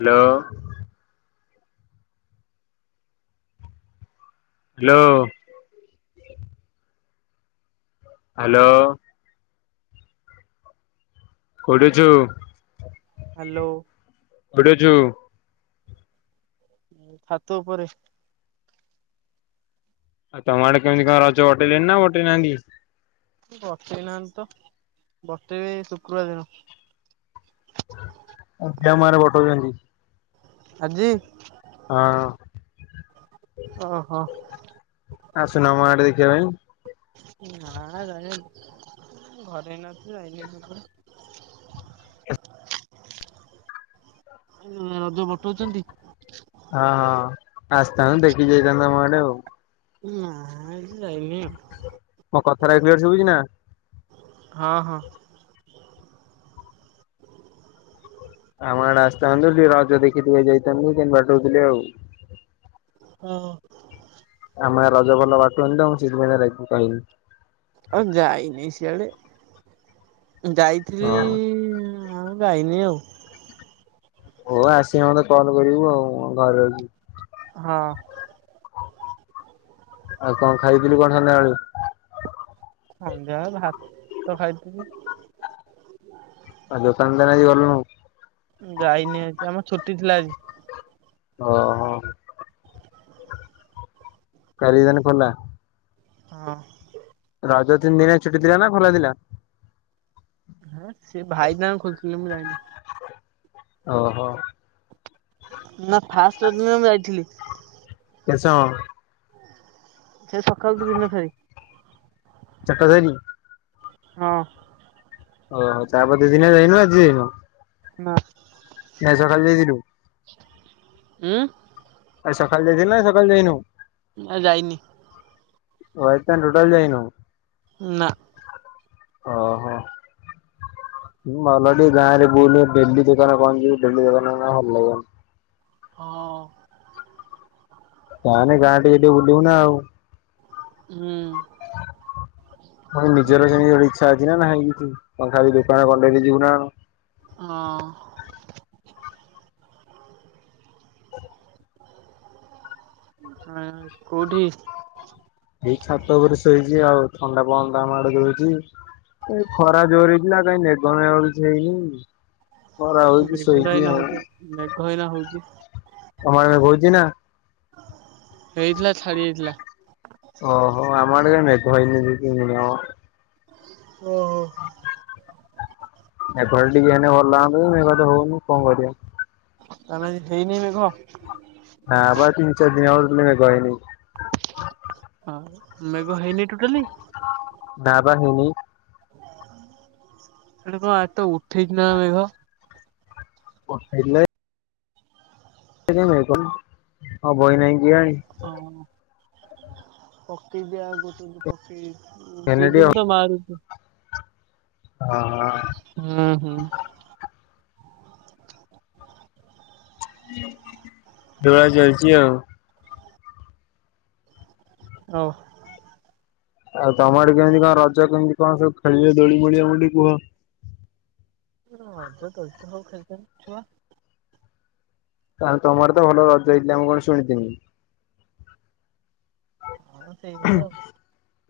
Hello. Hello. Hello. କୋଉଠି ଅଛୁ? Hello. କୋଉଠି ଅଛୁ? ମୁଁ ଛାତ ଉପରେ। ଆଉ ତମେ ଆଡେ କେମିତି କଣ ରଜ କଟେଇଛନ୍ତି ନା କଟେଇ ନାହାନ୍ତି। ବତେଇ ନାହାନ୍ତି ତ ବତେଇବ ଏ ଶୁକ୍ରବାର ଦିନ। ଅଧିକା ମାର୍କ ବଟଉଚନ୍ତି। ଆଜି। ହଁ। ଓ ହୋ। ଆସୁନୁ ଆମ ଆଡେ ଦେଖିବା ପାଇଁ। ନାଁ ଯାଇ [unintelligible] ଘରେ ନ [inaudible] ମଦ ପଠଉଛନ୍ତି? ହଁ-ହଁ ଆସିଥାନ୍ତୁ ଦେଖି‌ ଯାଇଥାନ୍ତୁ ଆମ ‌ଆଡେ ଆଉ। ନାଁ ଆଜି ଯାଇମିନି ଆଉ। ମୋ କଥାଟା କ୍ଲିୟର୍ ଶୁଭୁଚିନା? ହଁ-ହଁ। ଆମ ଆଡେ ଆସିଥାନ୍ତୁ ଟିକେ ରଜ ଦେଖି ଦେଇ ଯାଇଥାନ୍ତୁ, କେମିତି ବାଡଉଥିଲେ ଆଉ। ଓ ହୋ। ଆମ‌ ଗାଆଁ ରଜ ଭଲ ବାଟୁଣି ତ ମୁଁ ସେଇଥିପାଇଁକା ରହିଲି କହିଲି। ଆଉ ଯାଇନି ସିଆଡେ ଯାଇଥିଲି ହଁ। ଆଉ ଯାଇନି ଆଉ। ହଉ ଆସିଲେ ମତେ କଲ୍ କରିବୁ ଆଉ ମୁଁ ଘରେ ଆଛି। ହଁ। ଆଉ କଣ ଖାଇଥିଲୁ କଣ ସନ୍ଧ୍ୟାବେଳେ? ସନ୍ଧ୍ୟା ବେଳେ ଭାତ ଖାଇଥିଲି। ଆଉ ଯୋତାନ୍ତର ଆଜି ଗଲୁନୁ? ଯାଇନି ଆଜି ଆମର ଛୁଟି ଥିଲା ଆଜି। ଓହୋଃ କାଲି ତାହେଲେ ଖୋଲା? ହଁ। ରଜ ତିନି ଦିନ ଆ ଛୁଟି ଥିଲା ନା ଖୋଲା ଥିଲା? ହଁ ସେ ଭାଇନା ଖୋଲିଥିଲେ ମୁଁ ଯାଇନି। ଓହୋଃ। ନା ଫାଷ୍ଟ୍ ଦିନ ମୁଁ ଯାଇଥିଲି। [unintelligible] ସେ ସକାଳୁ ଦି ଦିନ [unintelligible] ଚାରଟା ଯାଇନୁ? ହଁ। ଓହୋଃ ତାପରେ ଦି ଦିନି ଯାଇନୁ ଆଜି ଯାଇନୁ। ନା। ନା ସକାଳେ ଯାଇଥିଲୁ? ଉଁ? ଆଜି ସକାଳେ ଯାଇଥିଲୁ ନା ସକାଳେ ଯାଇନୁ? ନା ଯାଇନି। ରଇତା ଟୋଟାଲି ଯାଇନୁ? ନା। ଓହୋଃ। ଉଁ ଭଲ ଟିକେ ଗାଆଁରେ ବୁଲୁ ଡେଲି ଦୋକାନ କଣ ଯିବୁ ଡେଲି ଦୋକାନ [unintelligible] ଭଲ ଲାଗିବନି। ହଁ। ଯାହାଲେ ଗାଆଁରେ ଟିକେ ଟିକେ ବୁଲିବୁ ନା ଆଉ। ହୁଁ। [unintelligible] ନିଜର ସେମିତି ଗୋଟେ ଇଚ୍ଛା ଅଛି ନା ନାହିଁ କିଛି। କଣ ଖାଲି ଦୋକାନ [unintelligible] ବି ଯିବୁ ନା କଣ? ହଁ। ହଁ କୋଉଠୀ? ଏଇ ଛାତ ଉପରେ ଶୋଇଛି ଆଉ ଥଣ୍ଡା ପବାନା ଟା ମାଡ ଦଉଚି। ଏ ଖରା ଜୋର ହେଇଥିଲା କାଇଁ ମେଘମ କିଛି ହେଇନି। ଖରା ହଉଛି ମେଘଟା ଶୋଇଛି ଏଇନା ଆଉ। ହଉଛି ମେଘ ହେଇନା ହଉଚି। ତମ ଆଡେ ହଉଚି ନା ହେଇଥିଲା ଛାଡି ଯାଇଥିଲା। ଓହୋ ଆମ ଆଡେ ମେଘ ହୋଇନି ଦି ତିନି ଦିନ୍ ହବ। ଓଁ ମେଘ ଟା ଟିକେ ହେଲେ ଭଲ ଲାଗନ୍ତା ମେଘତ ହଉନି କଣ କରିବା। ତା ହେଇନାଇ ମେଘ। ନାଁପା ତିନ୍ ଚାର୍ ଦିନ ହବ ମେଘ ହେଇନି। ହଁ ମେଘ ହେଇନି ଟୋଟାଲି। ନା ବା ହେଇନି। ସେଟା କଣ ଆତ ଉଠେଇଛି ନା ମେଘ। ପଠେଇଲେ। କ ହଁ ବହି ନାହିଁ କିିଆଣି। ହଁ ପକେଇବି ଆଉ ଗୋଟେ। ଓକେ ହେଲେ ଟିକେ ବିଜୁଳି ତ ମାରୁଚି। ଓଁ ହ ହୁଁ ହୁଁ ଦୋଳା ଚାଲିଛି ଆଉ। ଓ ଆଉ ତମ ଆଡ଼େ କେମିତି କଣ ରଜ କେମିତି କଣ ସବୁ ଖେଳିବେ ଦୋଳି ମୋଳି ଆମକୁ ଟିକେ କୁହ। ହ ଅ ତ ଅ ତ ହଉ ଛନ୍ତି ଛୁଆ। କା ତମର ତ ଭଲ ରଜ ହେଇଥିଲା ମୁଁ କଣ ଶୁଣିଥିନି। ହଁ ସେଇଭଳିଆ ଆଉ।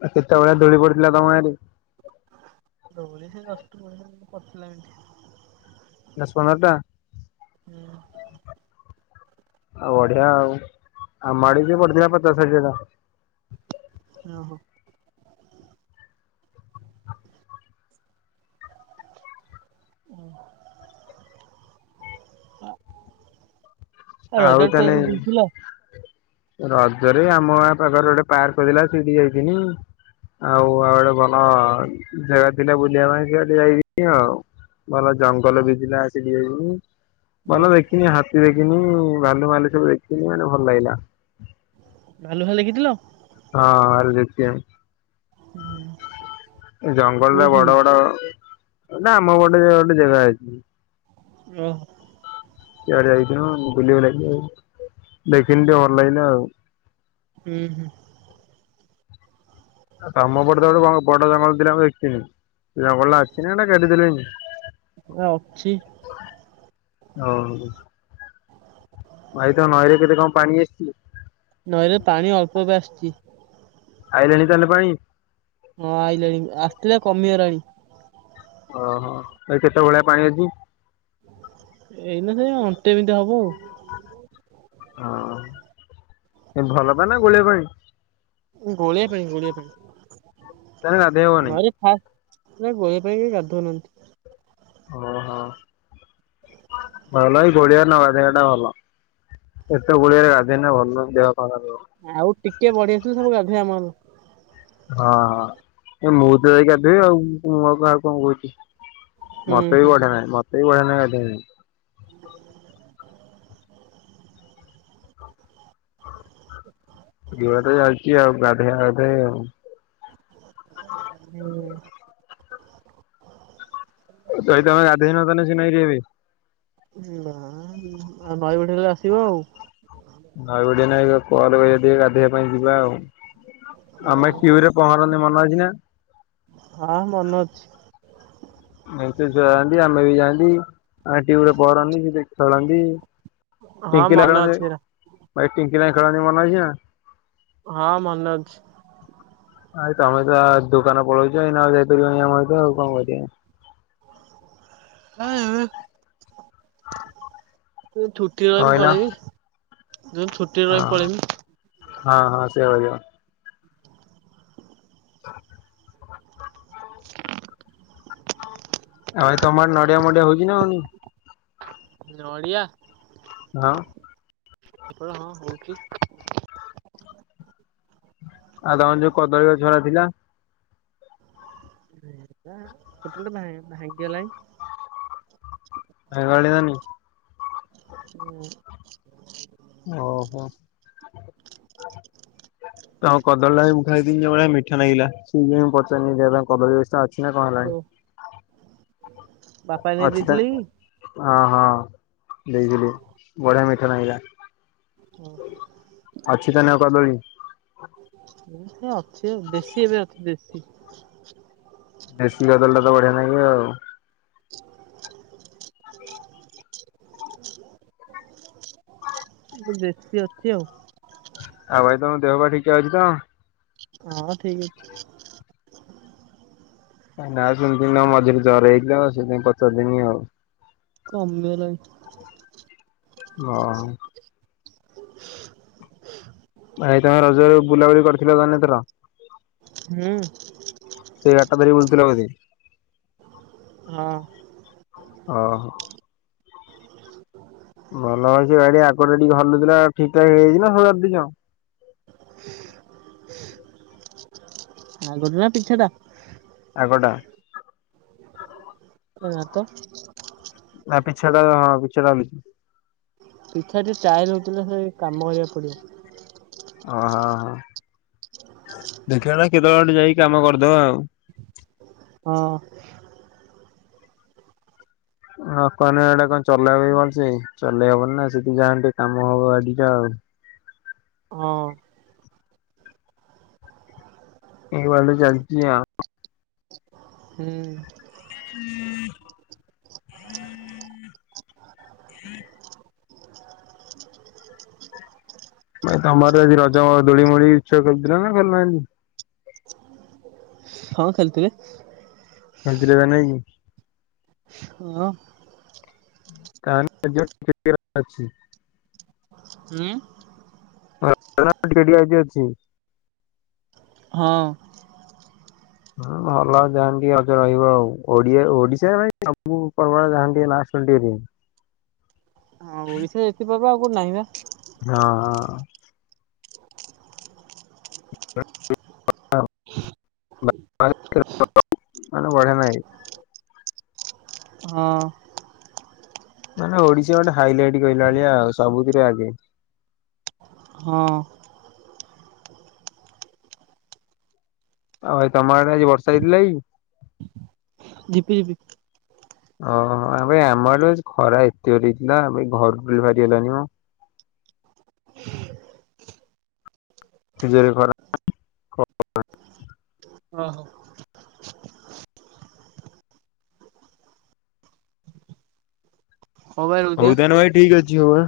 ଆ କେତେବେଳେ ଦୋଳି ପଡ଼ଥିଲା ତମ ଗାଁ ରେ। ଦଉ ସେ ଦଶ ପ ପସିଲା ଏଠି। ନା ସୋନାର୍ ଟା ଆଉ ବଢିଆ ଆଉ ଆମ ଆଡ଼େ ବି ବଢ଼ିଥିଲା ପଚାଶ ଷାଠିଏ ଟଙ୍କା। ଓ ହୋ [inaudible] ଓ ଆ ହ ଆଉ ରଜତ କୁହୁ ତାହେଲେ ବୁଲୁଥିଲ [inaudible] ରଜରେ ଆମ ଗାଁ ପାଖରେ ଗୋଟେ ପାର୍କଥିଲା ସେଇଠି ଯାଇଥିଲି। ଆଉ ଆଉ ଗୋଡେ ଭଲ ଜାଗା ଥିଲା ବୁଲିବା ପାଇଁ ସେଆଡ଼େ ଯାଇଥିଲି ଆଉ। ଭଲ ଜଙ୍ଗଲ ବି ଥିଲା ଆସିକି ଦେଇନୁ ଭଲ ଓହୋ। ଦେଖିନି ହାତୀ ଦେଖିନୁ। ହଁ ଭାଲୁ ମାଲୁ ସବୁ ଦେଖିନୁ ମାନେ ଭଲ ଲାଗିଲା ଭାଲୁ ଭା ଦେଖିଥିଲ। ହଁ ଆର୍ ଦେତି ଏମ୍। ଜଙ୍ଗଲରେ କୋଉଠି? ବଡ ବଡ ନା ଆମ ଗୋଟେ ଗୋଟେ ଯେଗା ଅଛି। ଓ ହୋ ଆଡେ ଯାଇଥିଲୁ ବୁଲିବୁ ଲାଗି ଆଉ ଦେଖିନି ଟିକେ ଭଲ ଲାଗିଲେ ଆଉ। ହୁଁ ହୁଁ [unintelligible] ନା ଅଛି ହଉ ଭାଇ ତ ନଈରେ କେତେ କଣ ପାଣି ଆସିଛି ନଈରେ ପାଣି ଅଳ୍ପ ଏବେ ଆସିଛି ଆଇିଲାଣି ତାହେଲେ ପାଣି ହଁ ଆଇିଲାଣି ଆସିଥିଲା କମିଗଲାଣି ଓହୋ ଏ କେତେ ଭଳିଆ ପାଣି ଅଛି ଏଇନା ସେ ଅଣ୍ଟେ ବିଟେ ହବ ଆଉ ହଁ ଭଲ ପାଣି ନା ଗୋଳିଆ ପାଣି ଗୋଳିଆ ପାଣି ଗୋଳିଆ ପାଣି ତାହେଲେ ଗାଧେଇ ହବ ନାଇଁ ନଇ ରେ ହାତ୍ ନା ଗୋଳିଆ ପାଇଁ କିଏ ଗାଧଉନାହାନ୍ତି ଓହୋ ଭଲ ଏଇ ଗୋଳିିଆରେ ନଗାଧେଇବା ଟା ଭଲ ଏତେ ଗୁଳିଆରେ ଗାଧେଇନେ ଭଲ ନୁହ ଦେହ ଖରାପ ହେବ ଆଉ ଟିକେ ବଢ଼େଇ ଥିଲେ ସବୁ ଗାଧୋଇଆ ଆମର ହଁ ହଁ ଏ ମୁଁ ତ ଯାଇ ଗାଧେଇବି ଆଉ ମୁଁ କାହାକୁ କଣ କହୁଛି ହୁଁ ମତେ ବି ହୁଁ ବଢ଼ିଆ ନାଗେ ମତେ ବି ବଢ଼ିଆ ନାଗେ ଗାଧେଇବାକୁ [inaudible] [inaudible] ଧିବା ଯାଉଛି ଆଉ ଗାଧେଇଆ ଗାଧ ଆଉ ହୁଁ ଭାଇ ତମେ ଗାଧୋଇନ ତାଲେ ସେ ନଇ [unintelligible] ଏବେ ନା ନଈ ବଢ଼ି ଗଲେ ଆସିବ ଆଉ ନଈ ବଡିଆ ନାଇଁ କଲ କରିବା ଟିକ ଗାଧୋଇବା ପାଇଁ ଯିବା ଆଉ ହଁ ଆମେ ଟିଉ ରେ ପହଁରନ୍ତି ମନେ ଅଛି ନା ହଁ ମନେ ଅଛି ଏ ତ ଯାଆନ୍ତି ଆମେ ବି ଯାଆନ୍ତି ଆଁ ଟିଉରେ ପହଁରନ୍ତିି ସେ ଖେଳନ୍ତି ହଁ ଟିଙ୍କି ଲ ମନେ ଖେ ଅଛି ହେରା ଭାଇ ଟିଙ୍କି ଲାଇ ଖେଳନ୍ତି ମନ ଇଛା ହଁ ମନେ ଅଛି ଭାଇ ତମେ ତ ଦୁକାନ ପଳଉଛ ଏଇନା ଆଉ ଯାଇପାରିବନି ଆମ ତ ଆଉ କଣ କର [unintelligible] ପଳେଇବି ଯଛୁ ଆ ହଁ ହଁ ସେବା ହେବ [inaudible] ଭାଇ ତମର ନଡ଼ିଆ ମଡିିଆ ହଉଛି ନା ହଉନି ନଡ଼ିଆ ଆଉ ଏପଟ ହଁ ହଉଛି ଆଉ ତମର ଯୋଉ କଦଳୀ ଗଛ ଗୁଡ଼ା ଥିଲା ସ୍କୁଟି ଗୋଟେ ଭା ଭାଙ୍ଗି ଗଲାଣି [unintelligible] ହୁଁ ଓହୋ ତମ କଦଳୀ ଟା ମୁଁ ଖାଇଦେନି ଭଳିଆ ମିଠା ନାଗିଲା ସେଇଥିପାଇଁ ପଚାରନି ଯେ ଏବେ ଆଉ କଦଳୀ ଗଛଟା ଅଛ ଅଛି ନା କଣ ଓ ହେଲାଣି ବାପା ନେଇ ଅଛି ତ ଦେଇଥିଲେ ଅ ହଁ ଦେଇଥିଲି ବଢି଼ଆ ମିଠା ନାଗିଲା ହଁ [unintelligible] ଅଛି ତା ନେ କଦଳୀ ସେ ଅଛି ଦେଶୀ ଏବେ ଅଛି ଦେଶୀ ଦେଶୀ କଦଳି ଟା ତ ବଢି଼ଆ ନାଗେ ଆଉ ଏ ଦେଶୀ ଅଛି ଆଉ ଆଉ ଭାଇ ତମ ଦେହ ବା ଠିକ ଅଛି ତ ହଁ ଠିକ ଅଛି ନା ସେମିତି ନ ମଝିରେ ଜର ହେଇଥିଲା ଆଉ ସେଇଥିାଇଁ ପଚାରିଦେନି ଆଉ କମି ଗଲାନି ଓହୋ ଭାଇ ତମେ ରଜରେ ବୁଲାବୁଲି କରିଥିଲ ତାନେ ଏ ଥର ହୁଁ ସେଇ ଅଟ ଧରି ବୁଲ୍ ଥିଲ ବୋଧେ ହଁ ଓହୋ ଭଲ ଗାଡି଼ ଆଗରୁ ଟିକେ ହଲୁ ଥିଲା ଠିକ ଠାକ ହେଇଯାଇଛି ନା ସଜାର ଦେଇଛ ଆଗ ଟା ନା ପିଛା ଟା ଆଗଟା ନା ତ [unintelligible] ନା ପିଛାଟା ହଁ ପିଛା ଟା ଲୁ ପିଛା ଟିକେ ଟାୟଏାର ହେଉଥିଲେ ସେ କାମ କରିବାକୁ ପଡିବ ଓହ ହୋ ଦେଖ ନା କେତେବେଳେ ଟେ ଯାଇକି କାମ କରିଦବା ଆଉ ହଁ ହଁ କଣ ଏଟା କଣ ଚଲେଇବ ବଞ୍ଚିବ କି ଚଲେଇ ହବନି ନା ସେଠି ଯାହା ଟିକେ କାମ ହବ ଆଡିକା ଆଉ ହଁ ଏଇ [unintelligible] ହୁଁ ହୁଁ ହୁଁ [unintelligible] ଭାଇ ତମର ଆଜି ରଜ ଦୋଳି ମଳି ଛଆ କରିଥିଲ ନା କରିଲନାହାନ୍ତି [unintelligible] ହଁ ଖେଲ୍ ଥିବେ ହଜିର ନାଇଁ କି [unintelligible] ହଁ କା ଅଛି [unintelligible] ହୁଁ କେଡି ଆଇ ଅଛି [unintelligible] ହଁ ହୁଁ ଭଲ ଯାଆନ୍ତି ଟ ଅଜ ରହିବ ଆଉ ଓଡିଆ ଓଡିଶା ସବୁ ପର୍ବା ଯାଆନ୍ତି ଟ ନାୁ ଟିକେ ହଁ ଓଡିଶା ଏତତିପ ଆଉ ନାହିଁ ବା ହଁ ହଁ ମାନେ ବଢେ ନାହିଁ ହଁ ମାନେ ଓଡିଶା ଗୋଟେ ହାଇଲାଇଟ କହିଲାଳିଆ ଆଉ ସବୁଥିରେ ଆଗେ। ହଁ ଆଉ ତମ ଆଡେ ଆଜି ବର୍ଷା ହେଇଥିଲା ଏ କି? ଝିପିରି ଝିପ ଓହୋ ଆବେ ଆମ ଆଡେ ଆଜି ଖରା ଏତେ ହେଇଥିଲା ଭ ଘର ଟିଏ ବାହାରି ହେଲାନି ଆଉ। ତିଯୋରେ ଖରା ଓ ହୋ ହଉ ଭାଇ ରହୁଛି ଆଁ। ହଉଦାନ ଭାଇ ଠିକ ଅଛି ହଉ